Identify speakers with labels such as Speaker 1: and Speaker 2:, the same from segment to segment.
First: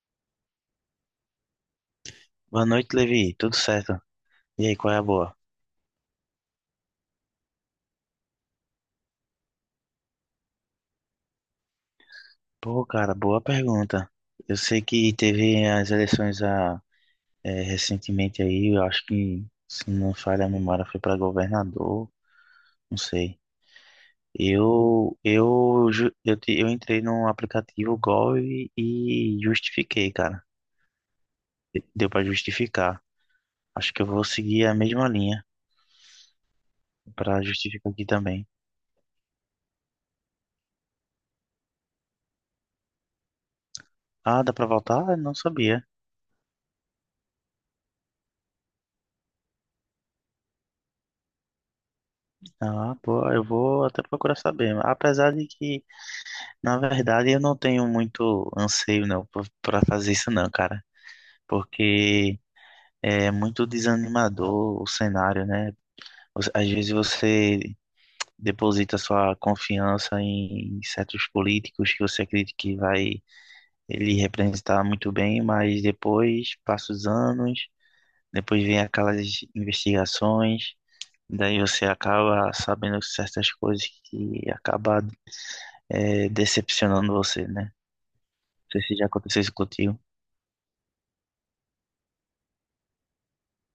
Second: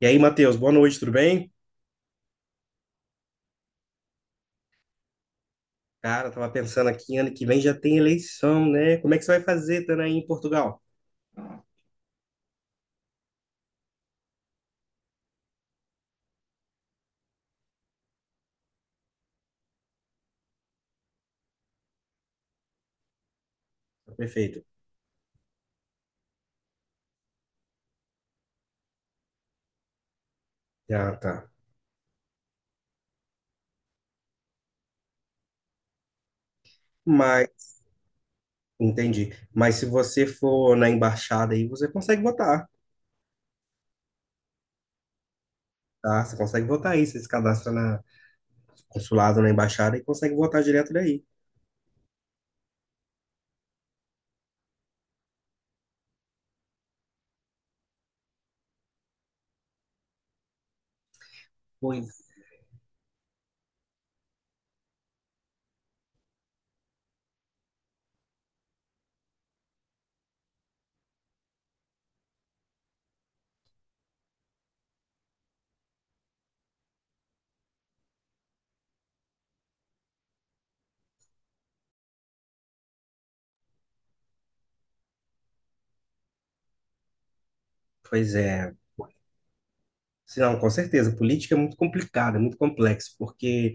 Speaker 1: E aí, Matheus, boa noite, tudo bem?
Speaker 2: Boa noite, Levi. Tudo certo? E aí, qual é a boa?
Speaker 1: Cara, eu tava pensando aqui, ano que vem já tem eleição, né? Como é que você vai fazer, estando aí em Portugal?
Speaker 2: Pô, cara, boa pergunta. Eu sei que teve as eleições recentemente aí, eu acho que, se não falha a memória, foi para governador, não sei.
Speaker 1: Tá, perfeito.
Speaker 2: Eu, ju- eu, te- eu entrei no aplicativo Gol e justifiquei, cara.
Speaker 1: Ah, tá.
Speaker 2: Deu para justificar. Acho que eu vou seguir a mesma linha para
Speaker 1: Mas,
Speaker 2: justificar aqui também.
Speaker 1: Entendi. Mas se você for na embaixada aí, você consegue votar,
Speaker 2: Ah, dá para voltar? Não sabia.
Speaker 1: tá? Você consegue votar aí, você se cadastra na consulado, na embaixada e consegue votar direto daí.
Speaker 2: Ah, pô, eu vou até procurar saber. Apesar de que, na verdade, eu não tenho muito anseio não para fazer isso não, cara,
Speaker 1: Pois,
Speaker 2: porque é muito desanimador o cenário, né? Às vezes você deposita sua confiança em certos políticos que você acredita que vai ele representar muito bem, mas depois passa os anos, depois vem aquelas investigações, daí você acaba sabendo certas coisas que acaba decepcionando você, né?
Speaker 1: pois é.
Speaker 2: Não sei se já aconteceu isso contigo.
Speaker 1: Se Não, com certeza. Política é muito complicada, é muito complexo, porque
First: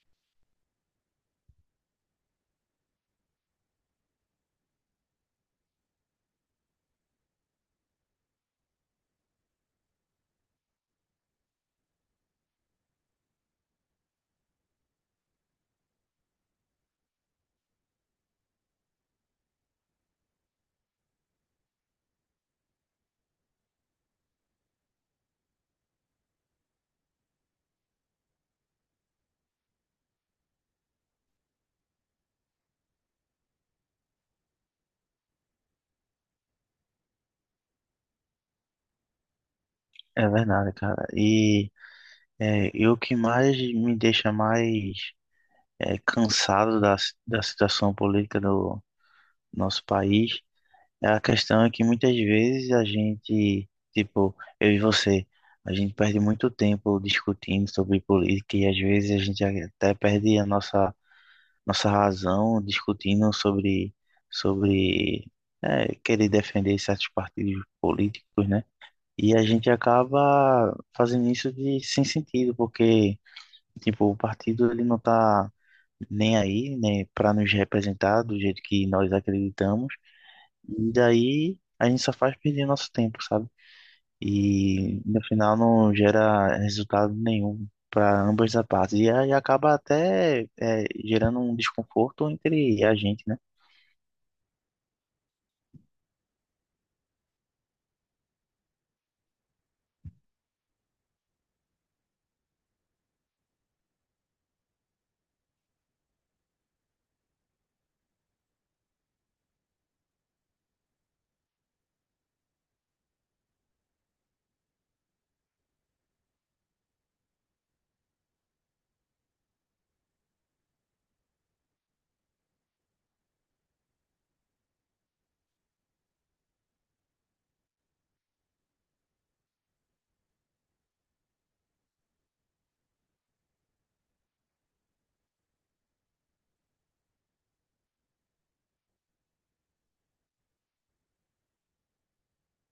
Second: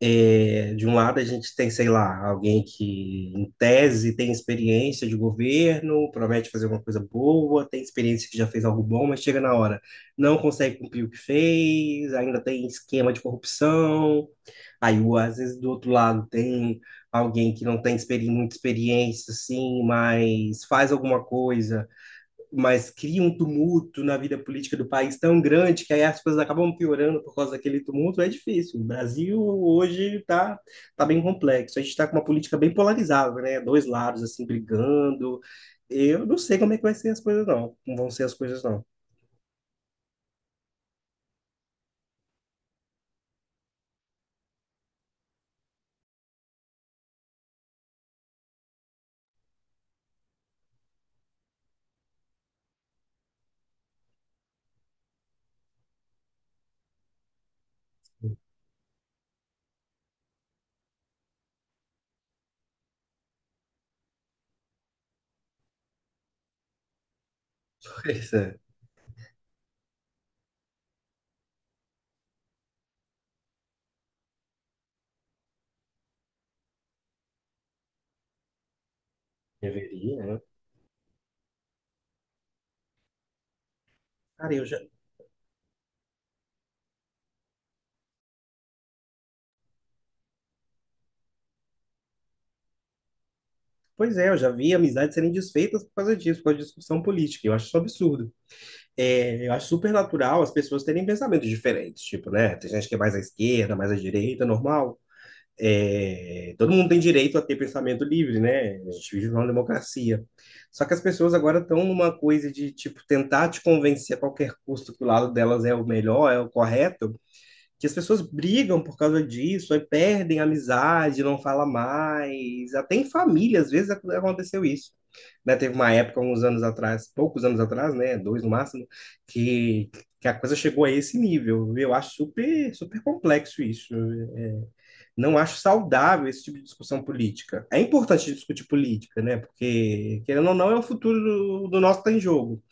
Speaker 1: é, de um lado, a gente tem, sei lá, alguém que, em tese, tem experiência de governo, promete fazer uma coisa boa, tem experiência que já fez algo bom, mas chega na hora, não consegue cumprir o que fez, ainda tem esquema de corrupção. Aí, às vezes, do outro lado, tem alguém que não tem experi muita experiência, assim, mas faz alguma coisa, mas cria um tumulto na vida política do país tão grande que aí as coisas acabam piorando por causa daquele tumulto, é difícil. O Brasil hoje está tá bem complexo. A gente está com uma política bem polarizada, né? Dois lados assim brigando. Eu não sei como é que vai ser as coisas, não. Como vão ser as coisas, não.
Speaker 2: É verdade, cara. E e o que mais me deixa cansado da situação política do nosso país é a questão é que muitas vezes a gente, tipo, eu e você, a gente perde muito tempo discutindo sobre política e às vezes a gente até perde nossa razão discutindo sobre querer defender certos partidos
Speaker 1: Pois
Speaker 2: políticos,
Speaker 1: é,
Speaker 2: né? E a gente acaba fazendo isso de sem sentido, porque, tipo, o partido ele não tá nem aí, né, para nos representar do jeito que nós acreditamos.
Speaker 1: deveria, né?
Speaker 2: E daí a gente só faz perder nosso tempo, sabe?
Speaker 1: Cara, eu já.
Speaker 2: E no final não gera resultado nenhum para ambas as partes. E aí acaba gerando um desconforto entre a gente,
Speaker 1: Pois é, eu já vi amizades serem desfeitas por causa disso, por causa de discussão política. Eu acho isso um absurdo. É, eu acho super natural as pessoas terem pensamentos diferentes, tipo, né? Tem gente que é mais à esquerda, mais à direita, normal. É, todo mundo tem direito a ter pensamento livre, né? A gente vive numa democracia. Só que as pessoas agora estão numa coisa de, tipo, tentar te convencer a qualquer custo que o lado delas é o melhor, é o correto, que as pessoas brigam por causa disso, aí perdem a amizade, não fala mais. Até em família, às vezes, aconteceu isso. Né? Teve uma época, uns anos atrás, poucos anos atrás, né? Dois no máximo, que, que a coisa chegou a esse nível. Eu acho super, super complexo isso. Não acho saudável esse tipo de discussão política. É importante discutir política, né? Porque, querendo ou não, é o futuro do nosso que está em jogo,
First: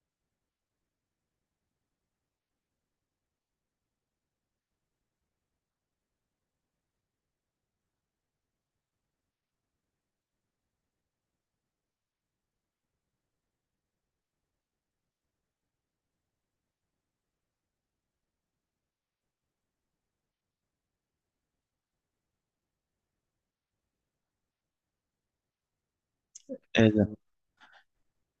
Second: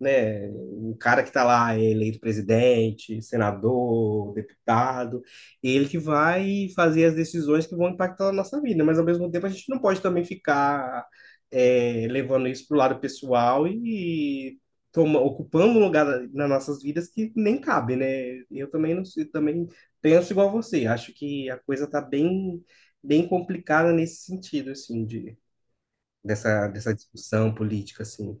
Speaker 1: né? O cara que está lá é eleito presidente, senador, deputado, ele que vai fazer as decisões que vão impactar a nossa vida, mas ao mesmo tempo a gente não pode também ficar é, levando isso para o lado pessoal e toma, ocupando um lugar nas nossas vidas que nem cabe, né? Eu também não sei, também penso igual a você, acho que a coisa está bem, bem complicada nesse sentido, assim, de, dessa
Speaker 2: né?
Speaker 1: discussão política, assim.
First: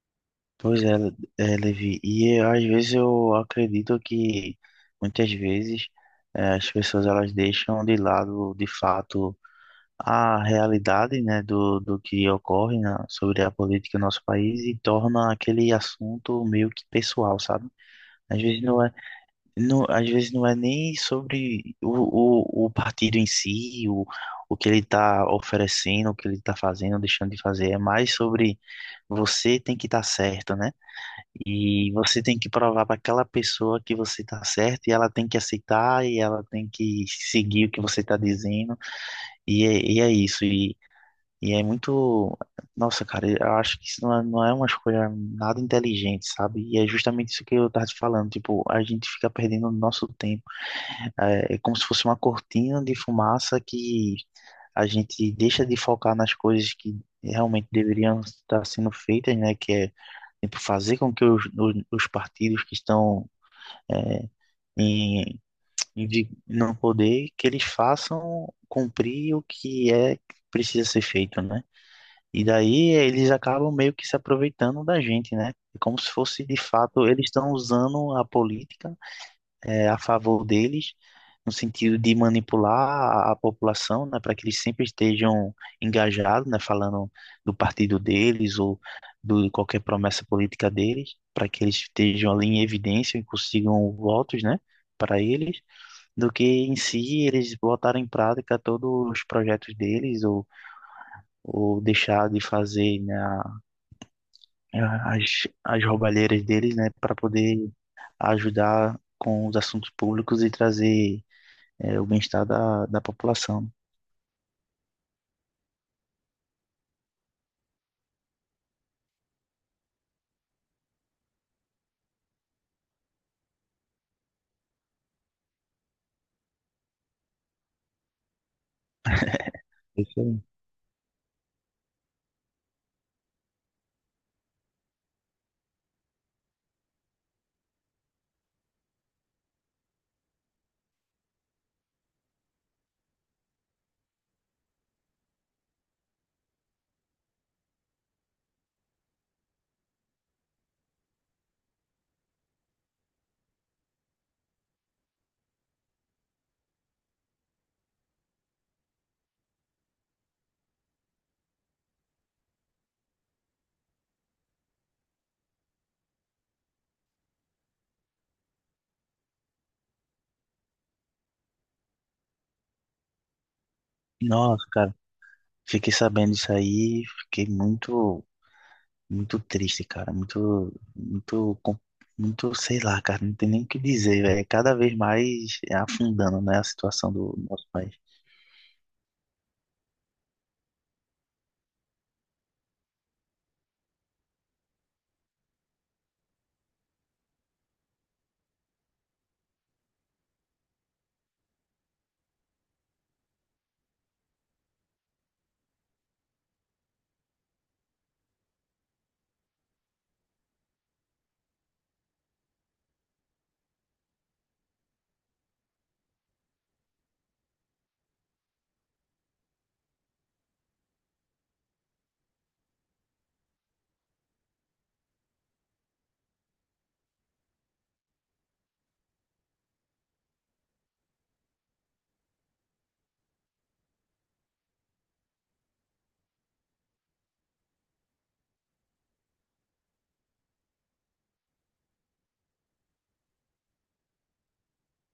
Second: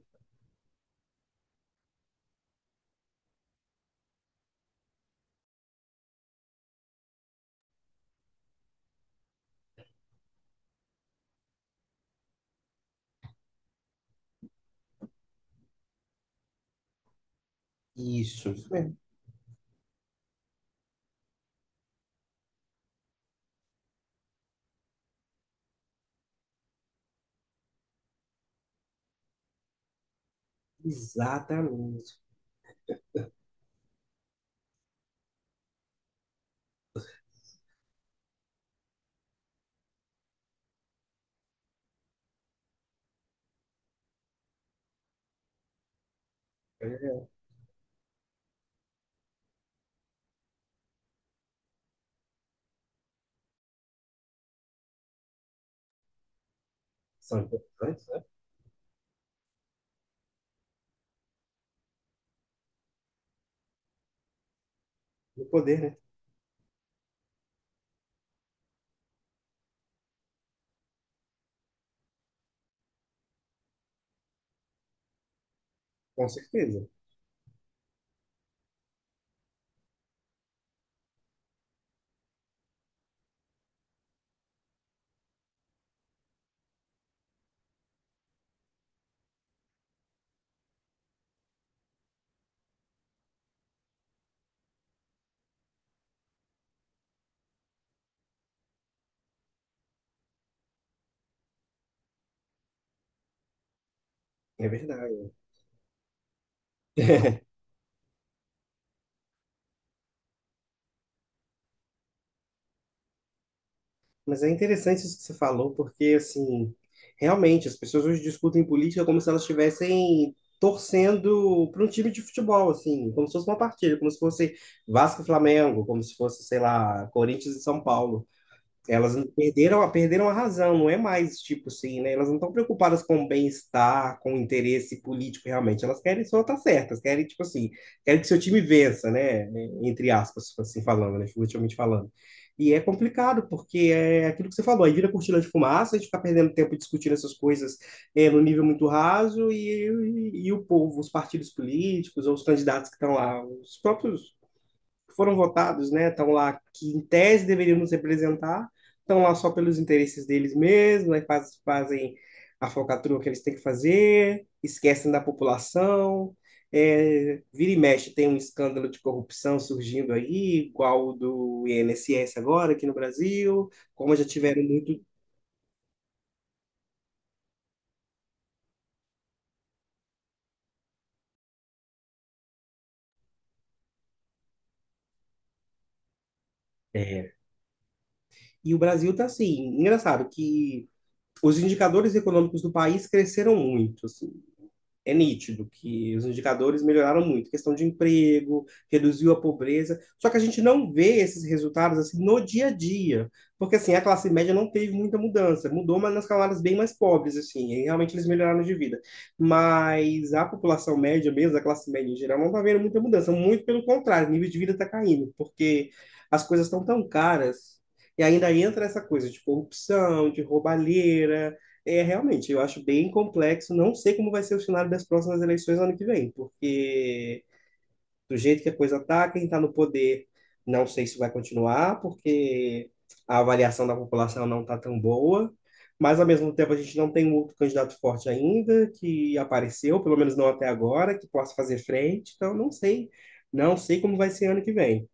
Speaker 2: Pois é, Levi. E às vezes eu acredito que muitas vezes as pessoas elas deixam de lado de fato a realidade, né, do que ocorre sobre a política no nosso país e torna aquele assunto meio que pessoal, sabe? Às
Speaker 1: Isso, isso.
Speaker 2: vezes não é, não, às vezes não é nem sobre o partido em si, o que ele está oferecendo, o que ele está fazendo, deixando de fazer, é mais sobre você tem que estar certo, né? E
Speaker 1: Exatamente.
Speaker 2: você tem que provar para aquela pessoa que você tá certo e ela tem que aceitar e ela tem que seguir o que você tá dizendo. E é isso. E é muito. Nossa, cara, eu acho que não é uma escolha nada inteligente, sabe? E é
Speaker 1: É,
Speaker 2: justamente isso que eu tava te falando. Tipo, a gente fica perdendo o nosso tempo. É, é como se fosse uma cortina de fumaça que a gente deixa de focar nas coisas que
Speaker 1: são
Speaker 2: realmente
Speaker 1: importantes,
Speaker 2: deveriam
Speaker 1: né?
Speaker 2: estar sendo feitas, né? Que é, tipo, fazer com que os partidos que estão é, em,
Speaker 1: No poder, né?
Speaker 2: no poder, que eles façam cumprir o que é que precisa ser feito, né? E daí eles acabam meio que se aproveitando da gente, né? É como se
Speaker 1: Com
Speaker 2: fosse de
Speaker 1: certeza.
Speaker 2: fato, eles estão usando a política a favor deles, no sentido de manipular a população, né, para que eles sempre estejam engajados, né, falando do partido deles ou de qualquer promessa política deles, para que eles estejam ali em evidência e consigam votos, né, para eles, do que em si eles botarem em prática todos os projetos deles ou deixar de fazer, né,
Speaker 1: É verdade.
Speaker 2: as roubalheiras deles, né, para poder ajudar com os assuntos públicos e trazer o bem-estar da população.
Speaker 1: Mas é interessante isso que você falou, porque, assim, realmente, as pessoas hoje discutem política como se elas estivessem torcendo para um time de futebol, assim, como se fosse uma partida, como se fosse Vasco e Flamengo, como se fosse, sei lá, Corinthians e São Paulo. Elas não
Speaker 2: É isso
Speaker 1: perderam a
Speaker 2: aí.
Speaker 1: razão, não é mais tipo assim, né? Elas não estão preocupadas com o bem-estar, com o interesse político realmente. Elas querem só estar certas, querem, tipo assim, querem que seu time vença, né? Entre aspas, assim falando, né? Figurativamente falando. E é complicado, porque é aquilo que você falou, aí vira cortina de fumaça, a gente fica perdendo tempo discutindo essas coisas é, no nível muito raso, e o povo, os partidos políticos, ou os candidatos que estão lá, os próprios foram votados, né, estão lá que em tese deveriam nos representar, estão lá só pelos interesses deles mesmos, né, fazem a falcatrua que eles têm que fazer, esquecem da população. É, vira e mexe, tem um escândalo de corrupção surgindo aí, igual o do INSS agora aqui no Brasil, como já tiveram
Speaker 2: Nossa, cara,
Speaker 1: muito.
Speaker 2: fiquei sabendo isso aí, fiquei muito, muito triste, cara, muito, muito, muito, sei lá, cara, não tem nem o que dizer, velho. Cada vez mais é afundando, né, a situação
Speaker 1: É.
Speaker 2: do nosso país.
Speaker 1: E o Brasil está assim, engraçado que os indicadores econômicos do país cresceram muito. Assim, é nítido que os indicadores melhoraram muito, questão de emprego, reduziu a pobreza, só que a gente não vê esses resultados assim no dia a dia, porque assim, a classe média não teve muita mudança, mudou, mas nas camadas bem mais pobres, assim, e realmente eles melhoraram de vida, mas a população média mesmo, a classe média em geral, não está vendo muita mudança, muito pelo contrário, o nível de vida está caindo, porque as coisas estão tão caras, e ainda entra essa coisa de corrupção, de roubalheira, é, realmente, eu acho bem complexo. Não sei como vai ser o cenário das próximas eleições ano que vem, porque do jeito que a coisa está, quem está no poder, não sei se vai continuar, porque a avaliação da população não está tão boa. Mas, ao mesmo tempo, a gente não tem um outro candidato forte ainda que apareceu, pelo menos não até agora, que possa fazer frente. Então, não sei. Não sei como vai ser ano que vem.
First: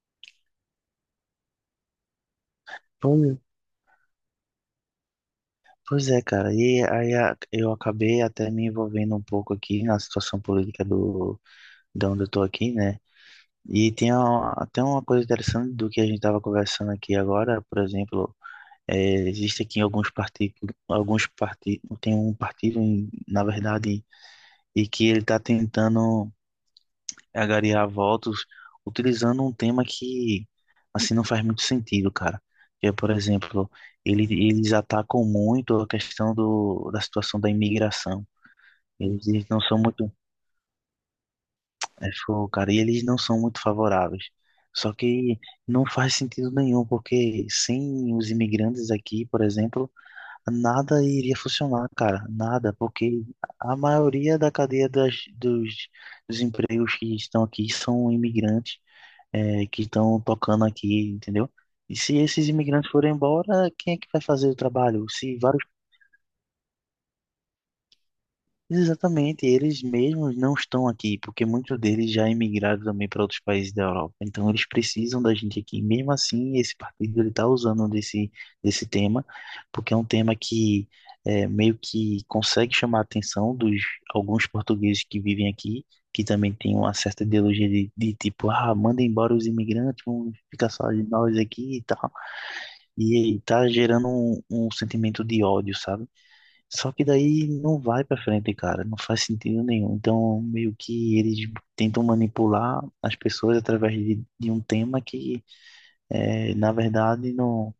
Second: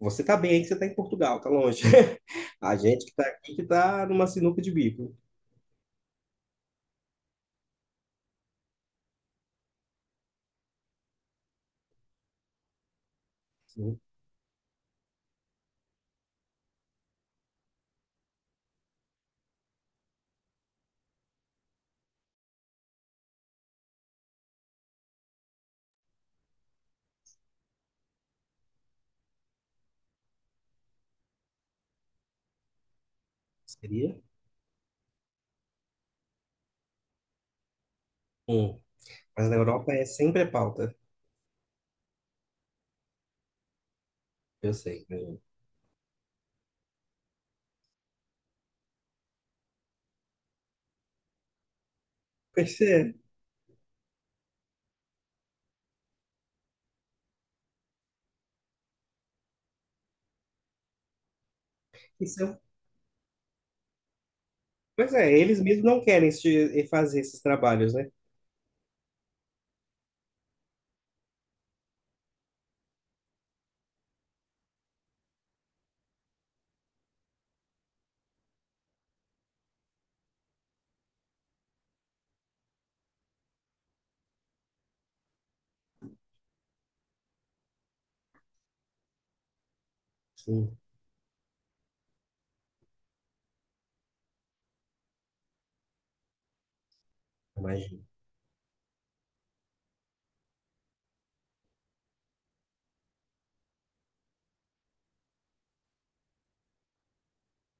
Speaker 1: Você está bem aí que você está em Portugal, está longe. A gente que está
Speaker 2: Pois,
Speaker 1: aqui que está numa sinuca de bico.
Speaker 2: pois é, cara, e aí eu acabei até me envolvendo um pouco aqui na situação política do, de onde eu tô aqui, né? E
Speaker 1: Sim,
Speaker 2: tem até uma coisa interessante do que a gente tava conversando aqui agora, por exemplo. É, existe aqui alguns partidos, tem um partido, um, na verdade, e que ele está tentando angariar votos utilizando um tema que, assim, não faz muito sentido, cara. Que é, por exemplo,
Speaker 1: seria?
Speaker 2: ele, eles atacam muito a questão do, da situação da imigração.
Speaker 1: Hum.
Speaker 2: Eles
Speaker 1: Mas na
Speaker 2: não são
Speaker 1: Europa é
Speaker 2: muito,
Speaker 1: sempre a pauta.
Speaker 2: é, foi, cara, e eles não são muito favoráveis.
Speaker 1: Eu
Speaker 2: Só
Speaker 1: sei,
Speaker 2: que
Speaker 1: imagina.
Speaker 2: não faz sentido nenhum, porque sem os imigrantes aqui, por exemplo, nada iria funcionar, cara, nada,
Speaker 1: Pois é.
Speaker 2: porque a maioria da cadeia dos empregos que estão aqui são imigrantes, que estão tocando aqui, entendeu? E se
Speaker 1: Isso
Speaker 2: esses
Speaker 1: é.
Speaker 2: imigrantes forem embora, quem é que vai fazer o trabalho?
Speaker 1: Pois é,
Speaker 2: Se
Speaker 1: eles
Speaker 2: vários
Speaker 1: mesmos não querem fazer esses trabalhos, né?
Speaker 2: Exatamente, eles mesmos não estão aqui, porque muitos deles já emigraram também para outros países da Europa. Então eles precisam da gente aqui. Mesmo assim, esse partido ele está usando desse tema, porque é um tema que meio que consegue chamar a atenção dos alguns portugueses que vivem aqui, que também têm uma certa ideologia de tipo, ah, manda embora os imigrantes, vamos ficar
Speaker 1: Sim,
Speaker 2: só nós aqui e tal. E está gerando um sentimento de ódio, sabe? Só que daí não
Speaker 1: imagino.
Speaker 2: vai pra frente, cara, não faz sentido nenhum. Então, meio que eles tentam manipular as pessoas através de um tema que, eh, na verdade, não,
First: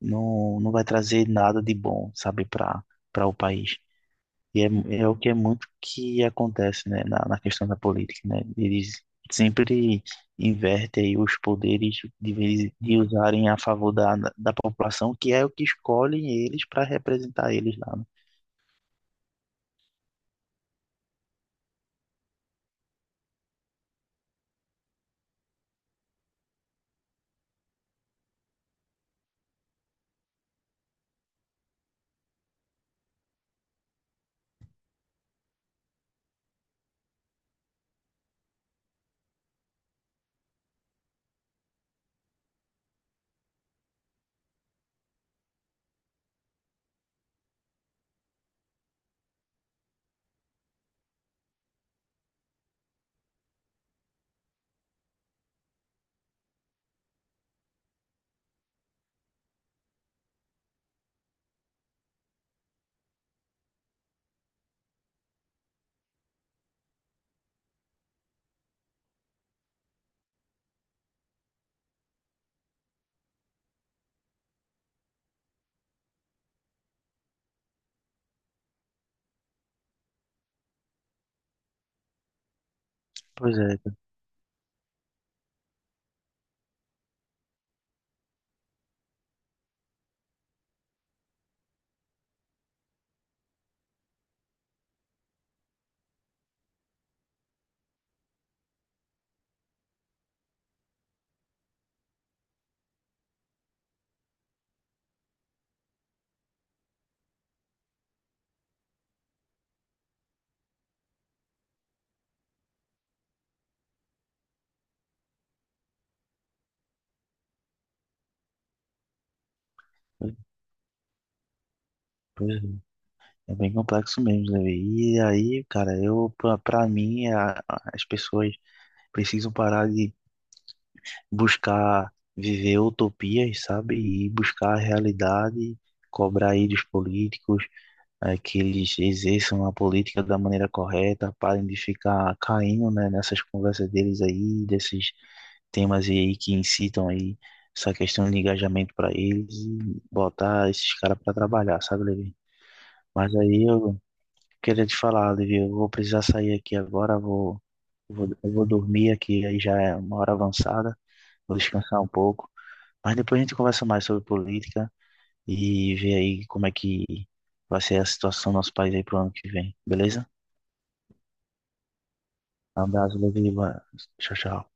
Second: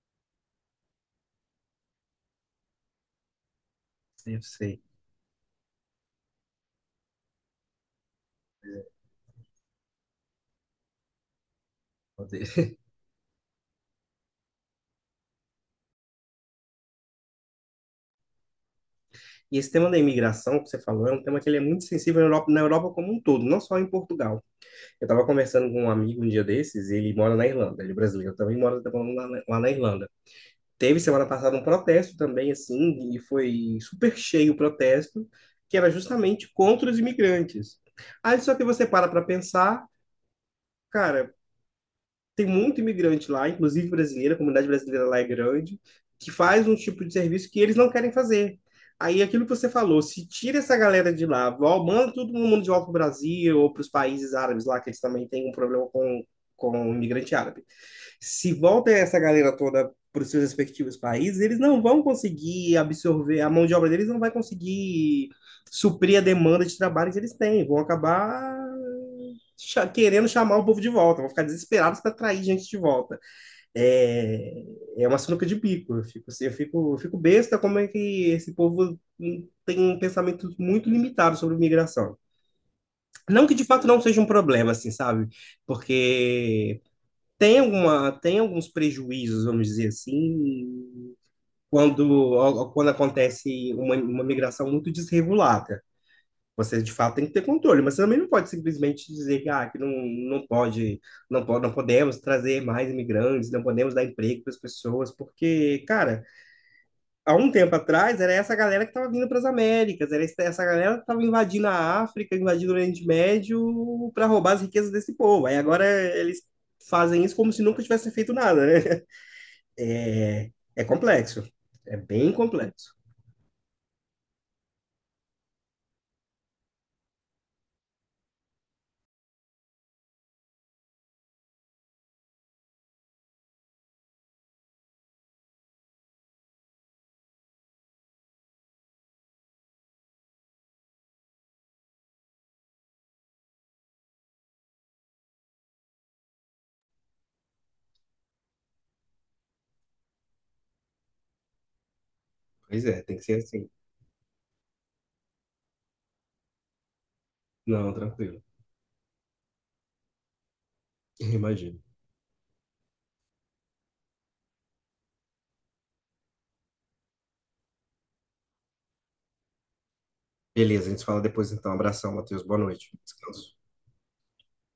Speaker 2: não, não vai trazer nada de bom, sabe, para para o país.
Speaker 1: Eu
Speaker 2: E é,
Speaker 1: sei.
Speaker 2: é o que é muito que acontece, né, na questão da política, né? Eles sempre invertem aí os poderes
Speaker 1: Meu Deus.
Speaker 2: de usarem a favor da população, que é o que escolhem eles para representar eles lá, né?
Speaker 1: E esse tema da imigração que você falou é um tema que ele é muito sensível na Europa como um todo, não só em Portugal. Eu estava conversando com um amigo um dia desses, e ele mora na Irlanda, ele é brasileiro, também mora tá morando lá, lá na Irlanda. Teve semana passada um protesto também, assim, e foi super cheio o protesto, que era justamente contra os imigrantes. Aí só que você para para pensar, cara, tem muito imigrante lá, inclusive brasileira, a comunidade brasileira lá é grande, que faz um tipo de serviço que eles não querem fazer. Aí aquilo que você falou, se tira essa galera de lá, manda todo mundo de volta para o Brasil ou para os países árabes lá, que eles também têm um problema com o imigrante árabe. Se volta essa galera toda para os seus respectivos países, eles não vão conseguir absorver, a mão de obra deles não vai conseguir suprir a demanda de trabalho que eles têm, vão acabar querendo chamar o povo de volta, vão ficar desesperados para atrair gente de volta. É, é uma sinuca de bico. Eu fico, assim, eu fico besta como é que esse povo tem um pensamento muito limitado sobre migração. Não que
Speaker 2: Pois
Speaker 1: de
Speaker 2: é.
Speaker 1: fato não seja um problema, assim, sabe? Porque tem alguns prejuízos, vamos dizer assim, quando acontece uma migração muito desregulada. Você, de fato, tem que ter controle, mas você também não pode simplesmente dizer que, ah, que não, não pode, não pode, não podemos trazer mais imigrantes, não podemos dar emprego para as pessoas, porque, cara, há um tempo atrás era essa galera que estava vindo para as Américas, era essa galera que estava invadindo a África, invadindo o Oriente Médio para roubar as riquezas desse povo. Aí agora eles fazem isso como se nunca tivessem feito nada, né? É, é complexo, é bem
Speaker 2: Pois é,
Speaker 1: complexo.
Speaker 2: é bem complexo mesmo, Levi. E aí, cara, eu, pra mim, é as pessoas precisam parar de buscar viver utopias, sabe? E buscar a realidade, cobrar aí dos políticos, que eles exerçam a política da maneira correta, parem de ficar caindo, né, nessas conversas deles aí, desses temas aí que incitam aí essa questão de engajamento para eles e botar esses caras para trabalhar, sabe, Levi?
Speaker 1: Pois é, tem que ser
Speaker 2: Mas aí
Speaker 1: assim.
Speaker 2: eu queria te falar, Olivia, eu vou precisar sair aqui agora,
Speaker 1: Não, tranquilo.
Speaker 2: eu vou dormir aqui, aí já é uma hora avançada, vou
Speaker 1: Imagino.
Speaker 2: descansar um pouco, mas depois a gente conversa mais sobre política e vê aí como é que vai ser a situação do nosso país aí pro ano que vem, beleza?
Speaker 1: Beleza, a gente se fala depois então. Abração, Matheus. Boa
Speaker 2: Um
Speaker 1: noite.
Speaker 2: abraço, Olivia,
Speaker 1: Descanso.
Speaker 2: tchau, tchau.